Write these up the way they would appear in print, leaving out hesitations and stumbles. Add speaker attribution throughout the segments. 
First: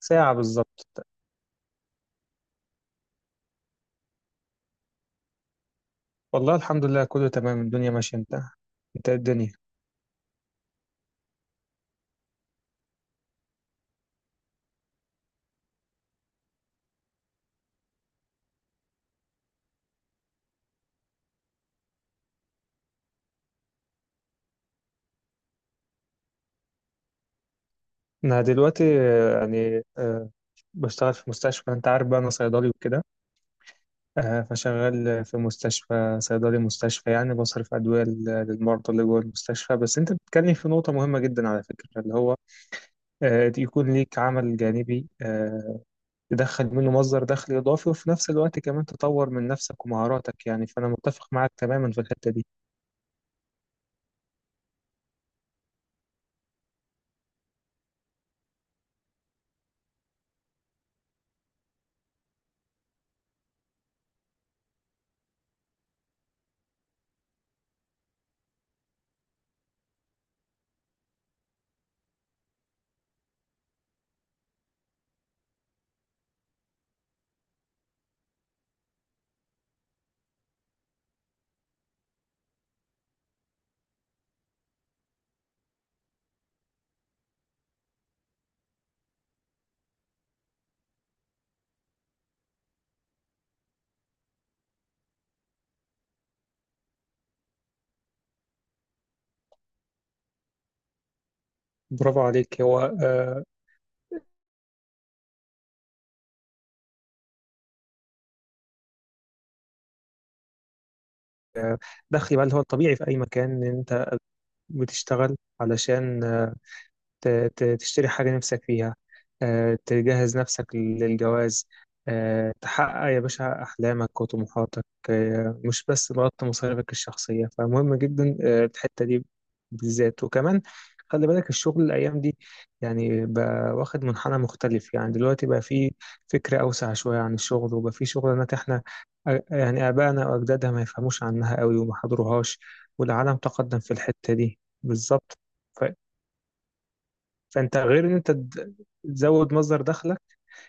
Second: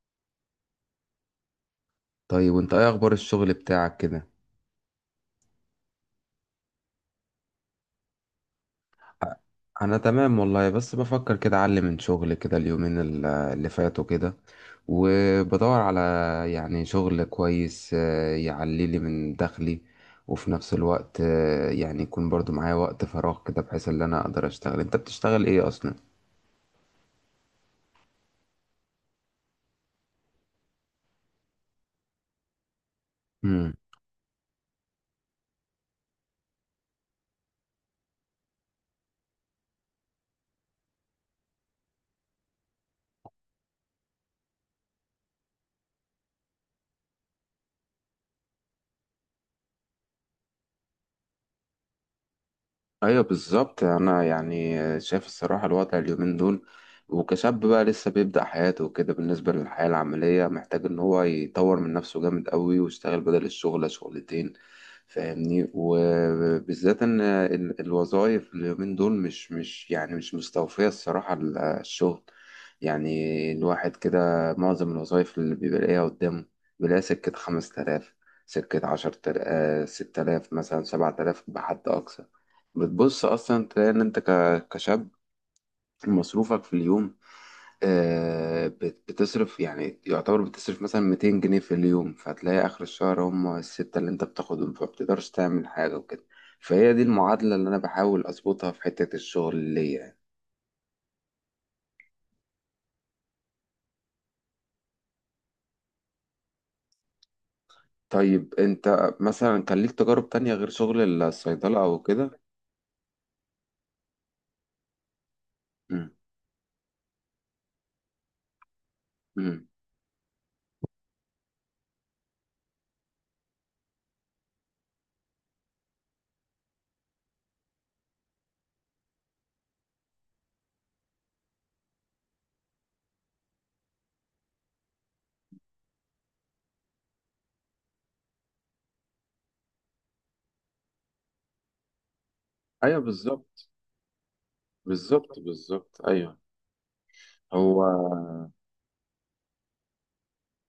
Speaker 1: ساعة بالظبط.
Speaker 2: طيب، وانت ايه اخبار الشغل بتاعك كده؟
Speaker 1: والله الحمد لله كله تمام، الدنيا ماشية. انت، انت إيه الدنيا؟
Speaker 2: انا تمام والله، بس بفكر كده اعلم من شغل كده اليومين اللي فاتوا كده، وبدور على يعني شغل كويس، يعلي لي من دخلي، وفي نفس الوقت يعني يكون برضو معايا وقت فراغ كده بحيث ان انا اقدر اشتغل. انت بتشتغل ايه اصلا؟
Speaker 1: انا دلوقتي بشتغل في مستشفى. انت عارف بقى انا صيدلي وكده. فشغال في مستشفى، صيدلي مستشفى يعني بصرف ادوية للمرضى اللي جوه المستشفى. بس انت بتتكلم في نقطة مهمة جدا على فكرة، اللي هو يكون ليك عمل جانبي، تدخل منه مصدر دخل اضافي، وفي نفس الوقت كمان تطور من نفسك ومهاراتك. يعني فانا متفق معاك تماما في الحتة دي.
Speaker 2: ايوه بالظبط. انا يعني شايف الصراحه الوضع اليومين دول، وكشاب بقى لسه بيبدأ حياته وكده بالنسبه للحياه العمليه، محتاج ان هو يطور من نفسه جامد قوي ويشتغل بدل الشغل شغلتين، فاهمني؟ وبالذات ان الوظائف اليومين دول مش يعني مش مستوفيه الصراحه، الشغل يعني، الواحد كده معظم الوظائف اللي بيبقى لاقيها قدامه بيلاقيها سكه 5000، سكه 10000، 6000 مثلا، 7000 بحد اقصى. بتبص اصلا تلاقي ان انت كشاب، مصروفك في اليوم بتصرف، يعني يعتبر بتصرف مثلا 200 جنيه في اليوم، فتلاقي اخر الشهر هم الستة اللي انت بتاخدهم، فما بتقدرش تعمل حاجة وكده. فهي دي المعادلة اللي انا بحاول اظبطها في حتة الشغل اللي يعني.
Speaker 1: برافو عليك. هو
Speaker 2: طيب، انت مثلا كان ليك تجارب تانية غير شغل الصيدلة او
Speaker 1: دخلي
Speaker 2: كده؟
Speaker 1: بقى اللي هو الطبيعي في أي مكان، إن أنت بتشتغل علشان ت- تشتري حاجة نفسك فيها،
Speaker 2: امم.
Speaker 1: تجهز نفسك للجواز، تحقق يا باشا أحلامك وطموحاتك، مش بس تغطي مصاريفك الشخصية. فمهم جدا الحتة دي بالذات. وكمان خلي بالك الشغل الأيام دي يعني بقى واخد منحنى مختلف. يعني دلوقتي بقى فيه فكرة أوسع شوية عن الشغل، وبقى فيه شغلانات إحنا يعني آبائنا وأجدادنا ما يفهموش عنها قوي وما حضروهاش،
Speaker 2: ايوه
Speaker 1: والعالم
Speaker 2: بالظبط.
Speaker 1: تقدم في الحتة دي
Speaker 2: بالظبط،
Speaker 1: بالظبط.
Speaker 2: بالظبط، ايوه.
Speaker 1: فانت
Speaker 2: هو.
Speaker 1: غير ان انت تزود مصدر دخلك،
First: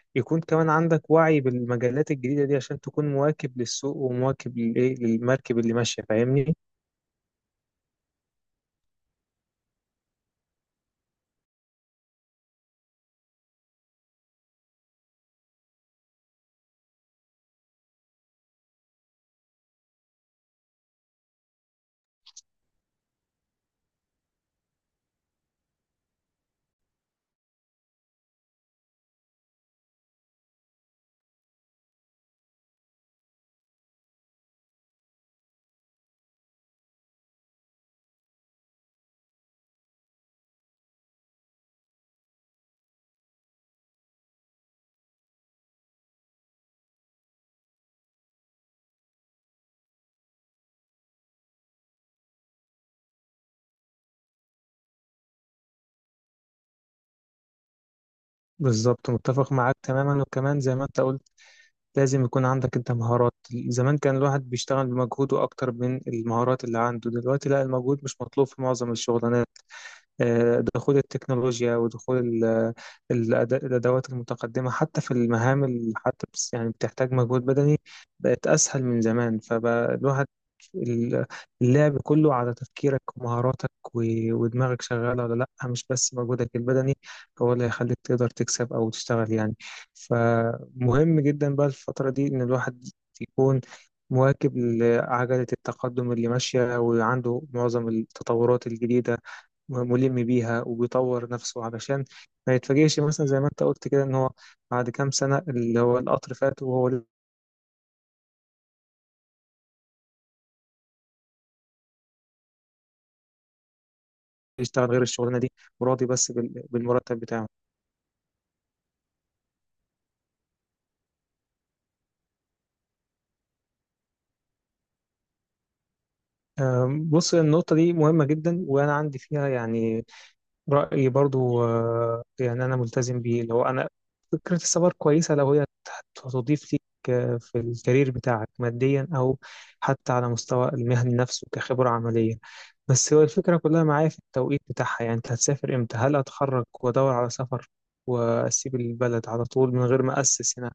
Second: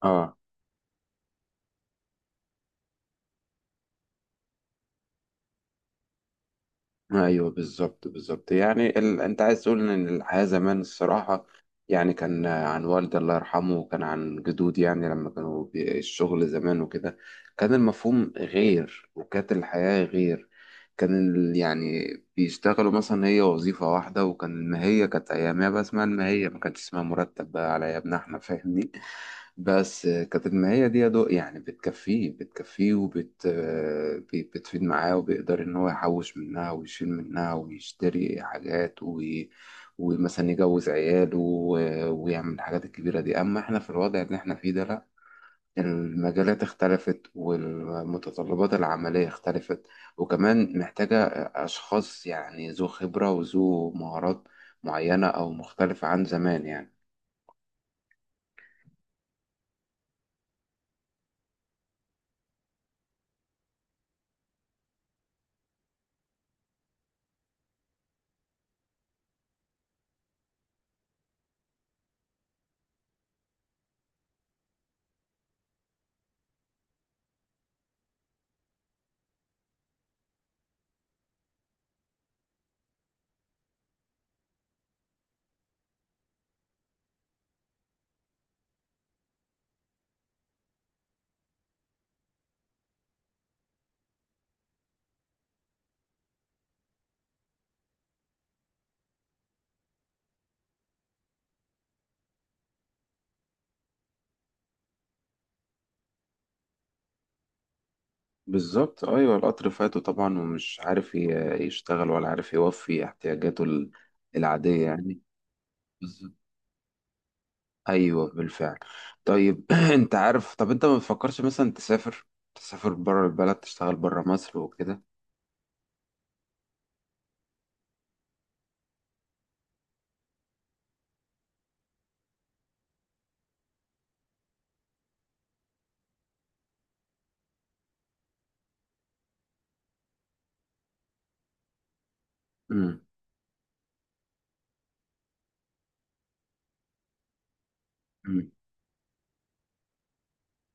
Speaker 2: اه.
Speaker 1: يكون كمان عندك وعي بالمجالات الجديدة دي عشان تكون مواكب للسوق ومواكب للايه، للمركب اللي ماشية، فاهمني؟
Speaker 2: ايوه بالظبط، بالظبط، يعني انت عايز تقول ان الحياه زمان الصراحه، يعني كان عن والدي الله يرحمه، وكان عن جدودي، يعني لما كانوا الشغل زمان وكده، كان المفهوم غير وكانت الحياه غير، كان يعني بيشتغلوا مثلا هي وظيفة واحدة، وكان المهية كانت أيامها بقى اسمها المهية، ما كانتش اسمها مرتب بقى على أيامنا إحنا، فاهمني؟ بس كانت المهية دي يا دوق يعني بتكفيه بتكفيه، وبت آه، بي- بتفيد معاه، وبيقدر إن هو يحوش منها ويشيل منها ويشتري حاجات، ومثلا يجوز عياله ويعمل الحاجات الكبيرة دي. أما إحنا في الوضع اللي إحنا فيه ده، لأ، المجالات اختلفت والمتطلبات العملية اختلفت، وكمان محتاجة أشخاص يعني ذو خبرة وذو مهارات معينة أو مختلفة عن زمان يعني.
Speaker 1: بالظبط متفق معاك تماما. وكمان زي ما انت قلت، لازم يكون عندك انت مهارات. زمان كان الواحد بيشتغل بمجهوده اكتر من المهارات اللي عنده. دلوقتي لا، المجهود مش مطلوب في معظم الشغلانات. دخول التكنولوجيا ودخول ال- الأدوات المتقدمة حتى في المهام اللي حتى يعني بتحتاج مجهود بدني، بقت أسهل من زمان. فبقى الواحد ال- اللعب كله على تفكيرك ومهاراتك ودماغك شغالة ولا لأ. مش بس مجهودك البدني هو اللي هيخليك تقدر تكسب أو تشتغل يعني. فمهم جدا بقى الفترة دي إن الواحد يكون مواكب لعجلة التقدم اللي ماشية، وعنده معظم التطورات الجديدة ملم بيها وبيطور نفسه، علشان ما يتفاجئش مثلا زي ما انت قلت كده ان هو بعد كام سنة اللي هو القطر فات وهو
Speaker 2: بالظبط، أيوة، القطر فاته طبعا ومش عارف يشتغل، ولا عارف يوفي احتياجاته العادية
Speaker 1: يشتغل غير
Speaker 2: يعني.
Speaker 1: الشغلانة دي وراضي بس
Speaker 2: بالظبط،
Speaker 1: بالمرتب بتاعه.
Speaker 2: أيوة، بالفعل. طيب، أنت عارف، طب أنت ما بتفكرش مثلا تسافر بره البلد، تشتغل بره مصر وكده؟
Speaker 1: بص، النقطة دي مهمة جدا وأنا عندي فيها يعني رأيي برضو. يعني أنا ملتزم بيه. لو أنا، فكرة السفر كويسة لو هي هتضيف ليك في الكارير بتاعك ماديا أو حتى على مستوى المهني نفسه كخبرة عملية.
Speaker 2: امم.
Speaker 1: بس هو الفكرة كلها معايا في التوقيت بتاعها، يعني أنت هتسافر إمتى؟ هل أتخرج وأدور على سفر وأسيب البلد على طول من غير ما أسس هنا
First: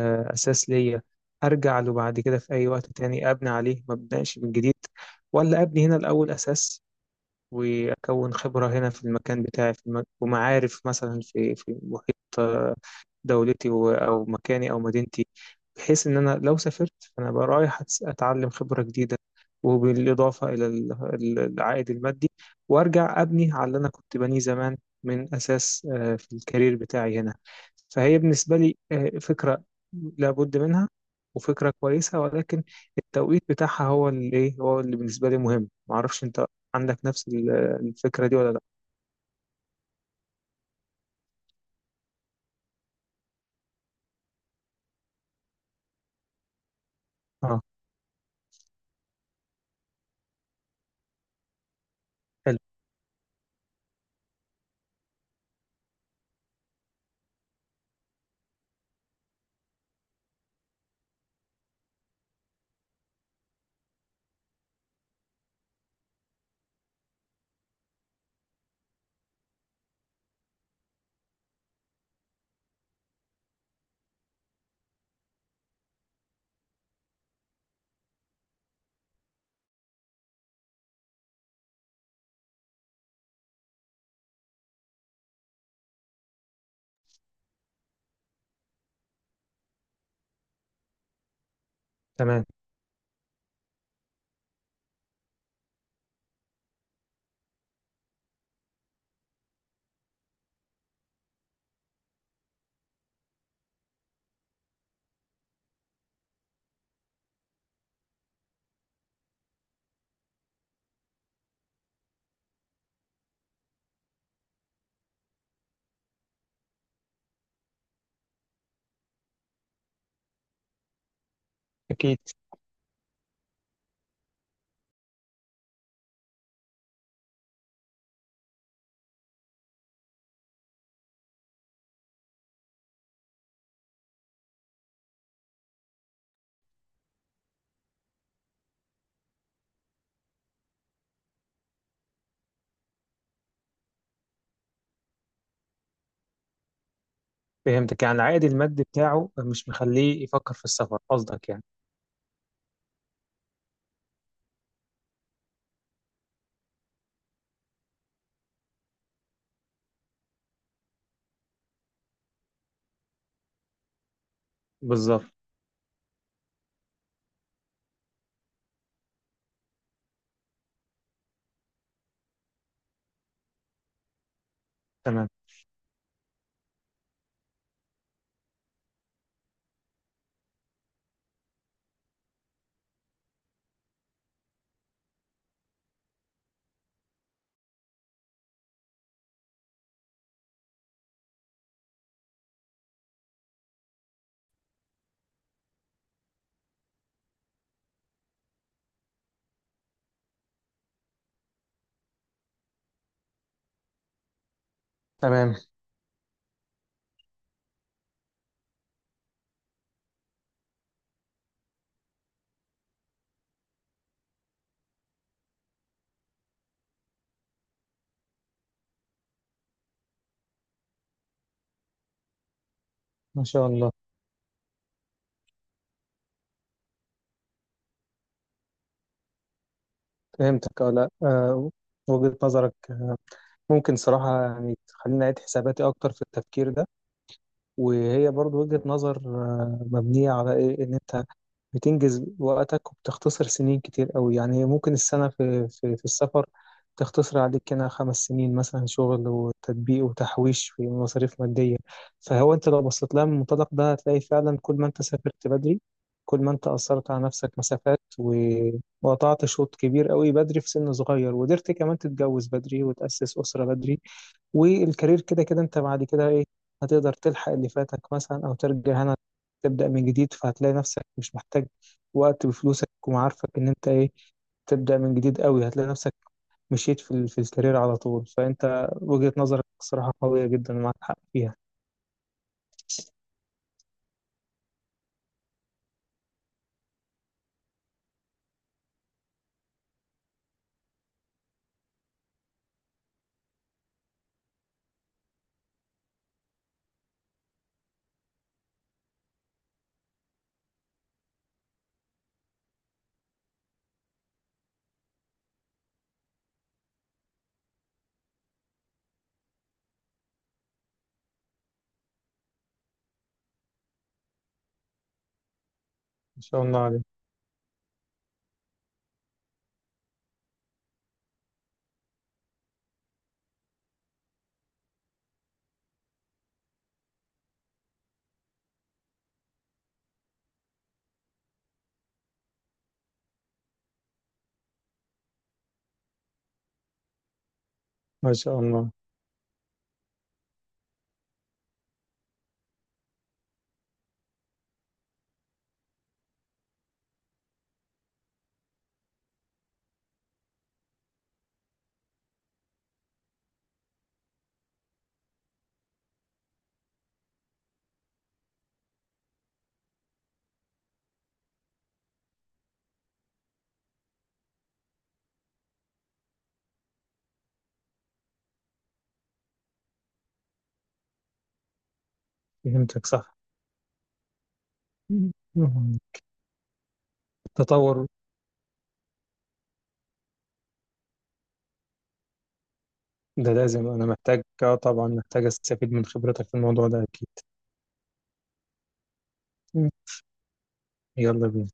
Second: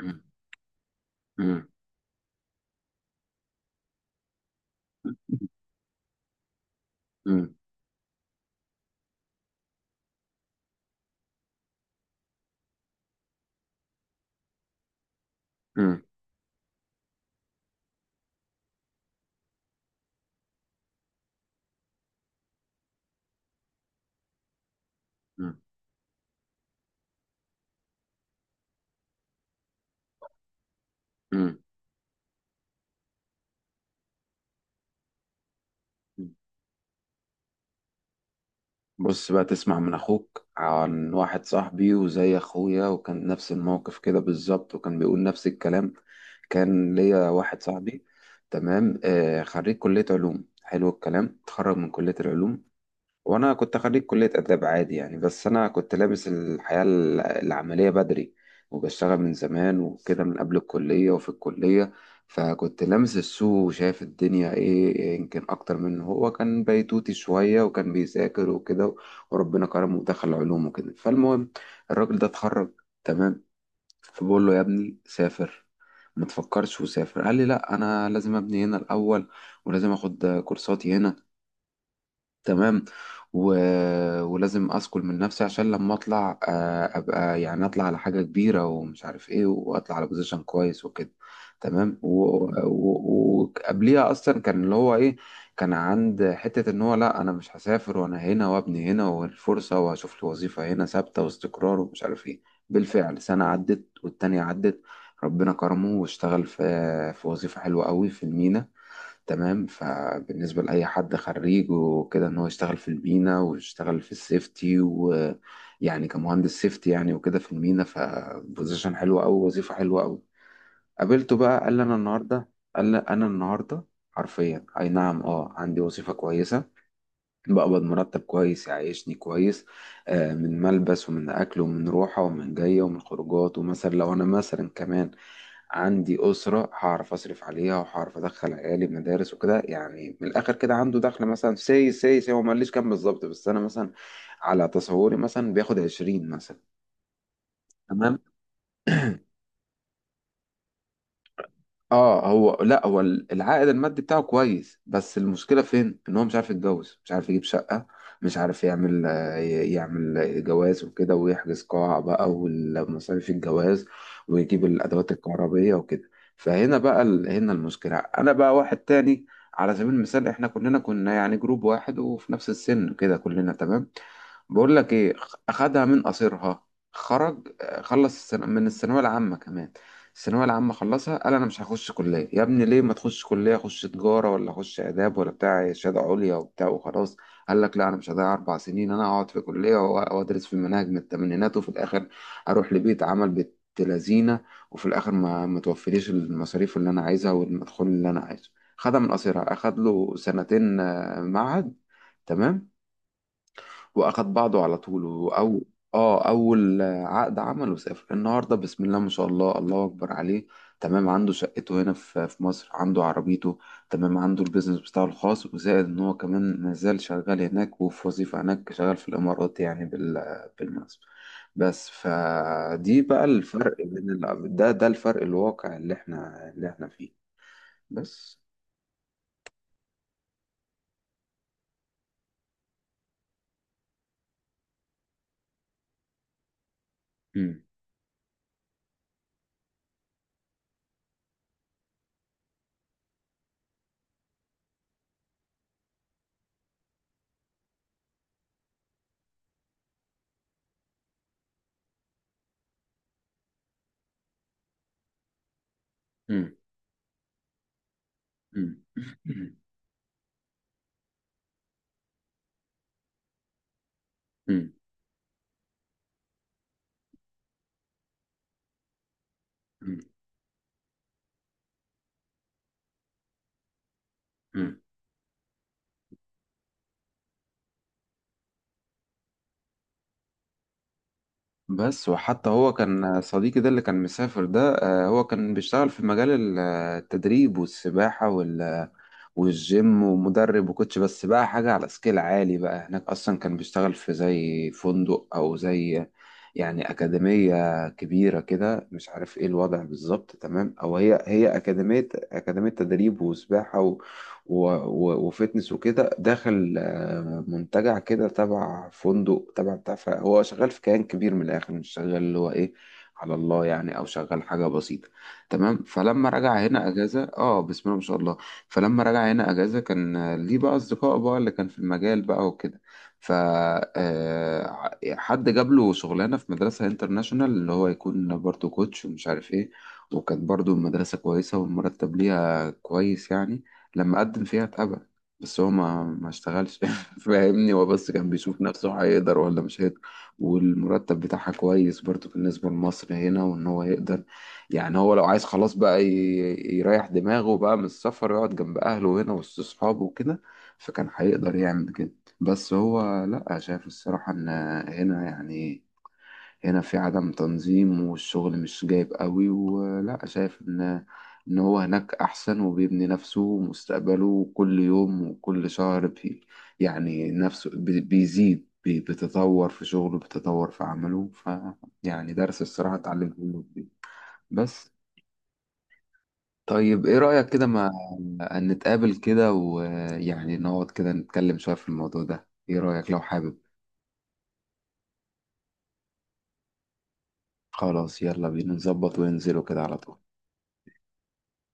Speaker 2: امم.
Speaker 1: أساس ليا أرجع له بعد كده في أي وقت تاني أبني عليه ما أبدأش من جديد؟ ولا أبني هنا الأول أساس،
Speaker 2: امم.
Speaker 1: وأكون خبرة هنا في المكان بتاعي في المك... ومعارف مثلا في في محيط دولتي أو مكاني أو مدينتي،
Speaker 2: مم.
Speaker 1: بحيث إن أنا لو سافرت فأنا بقى رايح أتعلم خبرة جديدة وبالإضافة إلى العائد المادي، وأرجع أبني على اللي أنا كنت بنيه زمان من
Speaker 2: مم.
Speaker 1: أساس في الكارير بتاعي هنا. فهي بالنسبة لي فكرة لابد منها
Speaker 2: مم.
Speaker 1: وفكرة كويسة، ولكن التوقيت بتاعها هو اللي إيه، هو اللي بالنسبة لي مهم. معرفش
Speaker 2: مم.
Speaker 1: أنت عندك نفس الفكرة دي ولا لأ.
Speaker 2: بص بقى تسمع من اخوك عن واحد صاحبي وزي اخويا، وكان نفس الموقف كده بالظبط، وكان بيقول نفس الكلام. كان ليا
Speaker 1: آه،
Speaker 2: واحد صاحبي، تمام، خريج كلية علوم، حلو الكلام، اتخرج من كلية
Speaker 1: حلو،
Speaker 2: العلوم. وانا كنت خريج كلية اداب عادي يعني، بس انا كنت لابس الحياة العملية بدري، وبشتغل من زمان وكده، من قبل الكلية وفي الكلية، فكنت لامس السوق وشايف الدنيا ايه، يمكن اكتر من هو. كان بيتوتي شوية وكان بيذاكر وكده، وربنا كرمه ودخل علوم وكده. فالمهم، الراجل ده اتخرج، تمام، فبقول له يا ابني سافر، ما تفكرش وسافر. قال لي لا، انا لازم ابني هنا الاول، ولازم اخد كورساتي هنا، تمام، و... ولازم اسكل من نفسي عشان لما اطلع ابقى يعني، اطلع على حاجه كبيره ومش عارف ايه، واطلع على بوزيشن كويس وكده، تمام.
Speaker 1: تمام،
Speaker 2: وقبليها وقبليها اصلا، كان اللي هو ايه، كان عند حته ان هو لا، انا مش هسافر، وانا هنا وابني هنا والفرصه، وهشوف لي وظيفه هنا ثابته واستقرار ومش عارف ايه. بالفعل سنه عدت والتانية عدت، ربنا كرمه واشتغل في وظيفه حلوه قوي في المينا. تمام، فبالنسبة لأي حد خريج وكده، إن هو يشتغل في المينا ويشتغل في السيفتي، ويعني كمهندس سيفتي يعني وكده في المينا، فبوزيشن حلوة أوي، وظيفة حلوة أوي. قابلته بقى، قال لي أنا
Speaker 1: أكيد.
Speaker 2: النهاردة قال لي أنا النهاردة حرفيا، أي نعم أه، عندي وظيفة كويسة، بقبض مرتب كويس يعيشني كويس، من ملبس ومن أكل ومن روحة ومن جاية ومن خروجات، ومثلا لو أنا مثلا كمان عندي أسرة، هعرف أصرف عليها، وهعرف أدخل عيالي مدارس وكده، يعني من الآخر كده عنده دخل مثلا سي سي سي هو ما قاليش كام بالظبط، بس أنا مثلا على تصوري مثلا بياخد 20 مثلا.
Speaker 1: فهمتك، يعني
Speaker 2: تمام.
Speaker 1: العائد المادي بتاعه مش مخليه يفكر في السفر قصدك يعني؟
Speaker 2: اه هو لا، هو العائد المادي بتاعه كويس، بس المشكله فين؟ ان هو مش عارف يتجوز، مش عارف يجيب شقه، مش عارف يعمل جواز وكده، ويحجز قاعه بقى والمصاريف الجواز، ويجيب الادوات
Speaker 1: بالظبط،
Speaker 2: الكهربائيه وكده. فهنا بقى هنا المشكله. انا بقى واحد تاني، على سبيل المثال احنا كلنا كنا يعني جروب واحد وفي نفس السن كده كلنا، تمام. بقول لك ايه،
Speaker 1: تمام
Speaker 2: اخدها من قصيرها، خرج خلص السنة من الثانويه العامه، كمان الثانويه العامه خلصها، قال انا مش هخش كليه. يا ابني ليه ما تخش كليه؟ اخش تجاره ولا اخش اداب، ولا بتاع شهاده عليا وبتاع وخلاص. قال لك لا، انا مش هضيع 4 سنين، انا هقعد في كليه وادرس في مناهج من الثمانينات، وفي الاخر اروح لبيت عمل بنت لذينه، وفي الاخر ما توفريش المصاريف اللي انا عايزها والمدخول اللي انا عايزه. خدها من قصيرها، اخد له سنتين معهد، تمام، واخد بعضه على طول،
Speaker 1: تمام.
Speaker 2: او اه اول عقد عمله سافر النهارده، بسم الله ما شاء الله، الله اكبر عليه. تمام، عنده شقته هنا في مصر، عنده عربيته، تمام، عنده البيزنس بتاعه الخاص، وزائد ان هو كمان مازال شغال هناك، وفي وظيفة هناك، شغال في الامارات يعني بالمناسبة. بس فدي بقى
Speaker 1: ما شاء
Speaker 2: الفرق
Speaker 1: الله.
Speaker 2: بين ده الفرق الواقع اللي احنا فيه. بس.
Speaker 1: فهمتك. اه، لا، وجهة نظرك ممكن صراحة يعني تخليني أعيد حساباتي أكتر في التفكير ده.
Speaker 2: مم.
Speaker 1: وهي برضو وجهة نظر مبنية على إيه، إن أنت بتنجز وقتك وبتختصر سنين كتير قوي. يعني ممكن السنة في السفر تختصر عليك هنا خمس سنين مثلا شغل وتطبيق وتحويش في مصاريف مادية. فهو أنت لو بصيت لها من المنطلق ده هتلاقي فعلا كل ما أنت سافرت بدري، كل ما
Speaker 2: مم.
Speaker 1: أنت أثرت على نفسك مسافات
Speaker 2: مم.
Speaker 1: وقطعت
Speaker 2: مم.
Speaker 1: شوط كبير قوي بدري في سن صغير، وقدرت كمان تتجوز بدري وتأسس أسرة بدري. والكارير كده كده أنت بعد كده إيه، هتقدر تلحق اللي فاتك مثلا أو ترجع هنا تبدأ
Speaker 2: مم.
Speaker 1: من جديد. فهتلاقي نفسك مش محتاج وقت بفلوسك ومعارفك إن أنت إيه
Speaker 2: مم.
Speaker 1: تبدأ من جديد. قوي هتلاقي نفسك مشيت في الكارير على طول. فأنت وجهة نظرك صراحة قوية جدا ومعاك حق فيها.
Speaker 2: بس، وحتى هو كان صديقي ده اللي كان مسافر ده، هو كان بيشتغل في مجال التدريب والسباحة والجيم ومدرب وكوتش، بس بقى حاجة على سكيل عالي بقى هناك. أصلا كان بيشتغل في زي فندق، أو زي يعني أكاديمية كبيرة كده، مش عارف إيه الوضع بالظبط، تمام. أو هي أكاديمية تدريب وسباحة و و و وفتنس وكده، داخل منتجع كده تبع فندق تبع بتاع، هو شغال في كيان كبير، من الآخر مش شغال اللي هو إيه، على الله يعني، أو شغال حاجة بسيطة. تمام، فلما
Speaker 1: ما شاء
Speaker 2: رجع
Speaker 1: الله
Speaker 2: هنا
Speaker 1: عليك.
Speaker 2: أجازة آه، بسم الله ما شاء الله. فلما رجع هنا اجازه كان ليه بقى اصدقاء بقى اللي كان في المجال بقى وكده، ف آه، حد جاب له شغلانه في مدرسه انترناشونال، اللي هو يكون برضه كوتش ومش عارف ايه، وكانت برضه المدرسه كويسه والمرتب ليها كويس يعني، لما قدم فيها اتقبل، بس هو ما اشتغلش. فاهمني، هو بس كان
Speaker 1: ما شاء
Speaker 2: بيشوف
Speaker 1: الله.
Speaker 2: نفسه هيقدر ولا مش هيقدر، والمرتب بتاعها كويس برضه بالنسبة لمصر هنا، وإن هو يقدر يعني، هو لو عايز خلاص بقى يريح دماغه بقى من السفر، يقعد جنب أهله هنا وسط أصحابه وكده، فكان هيقدر يعمل كده. بس هو لأ، شايف الصراحة إن هنا يعني، هنا في عدم تنظيم والشغل مش جايب قوي، ولأ شايف إن هو هناك أحسن، وبيبني نفسه ومستقبله كل يوم وكل شهر يعني نفسه بيزيد بيتطور في شغله، بيتطور في عمله، فيعني درس الصراحة
Speaker 1: فهمتك صح.
Speaker 2: اتعلمته منه كتير. بس،
Speaker 1: مم.
Speaker 2: طيب ايه رأيك كده، ما
Speaker 1: التطور
Speaker 2: أن نتقابل كده، ويعني نقعد كده نتكلم شوية في الموضوع ده؟ ايه رأيك لو
Speaker 1: ده
Speaker 2: حابب؟
Speaker 1: لازم. أنا محتاج، آه طبعا محتاج أستفيد من خبرتك في الموضوع ده أكيد.
Speaker 2: خلاص، يلا بينا نظبط وننزله كده
Speaker 1: مم.
Speaker 2: على طول.
Speaker 1: يلا بينا.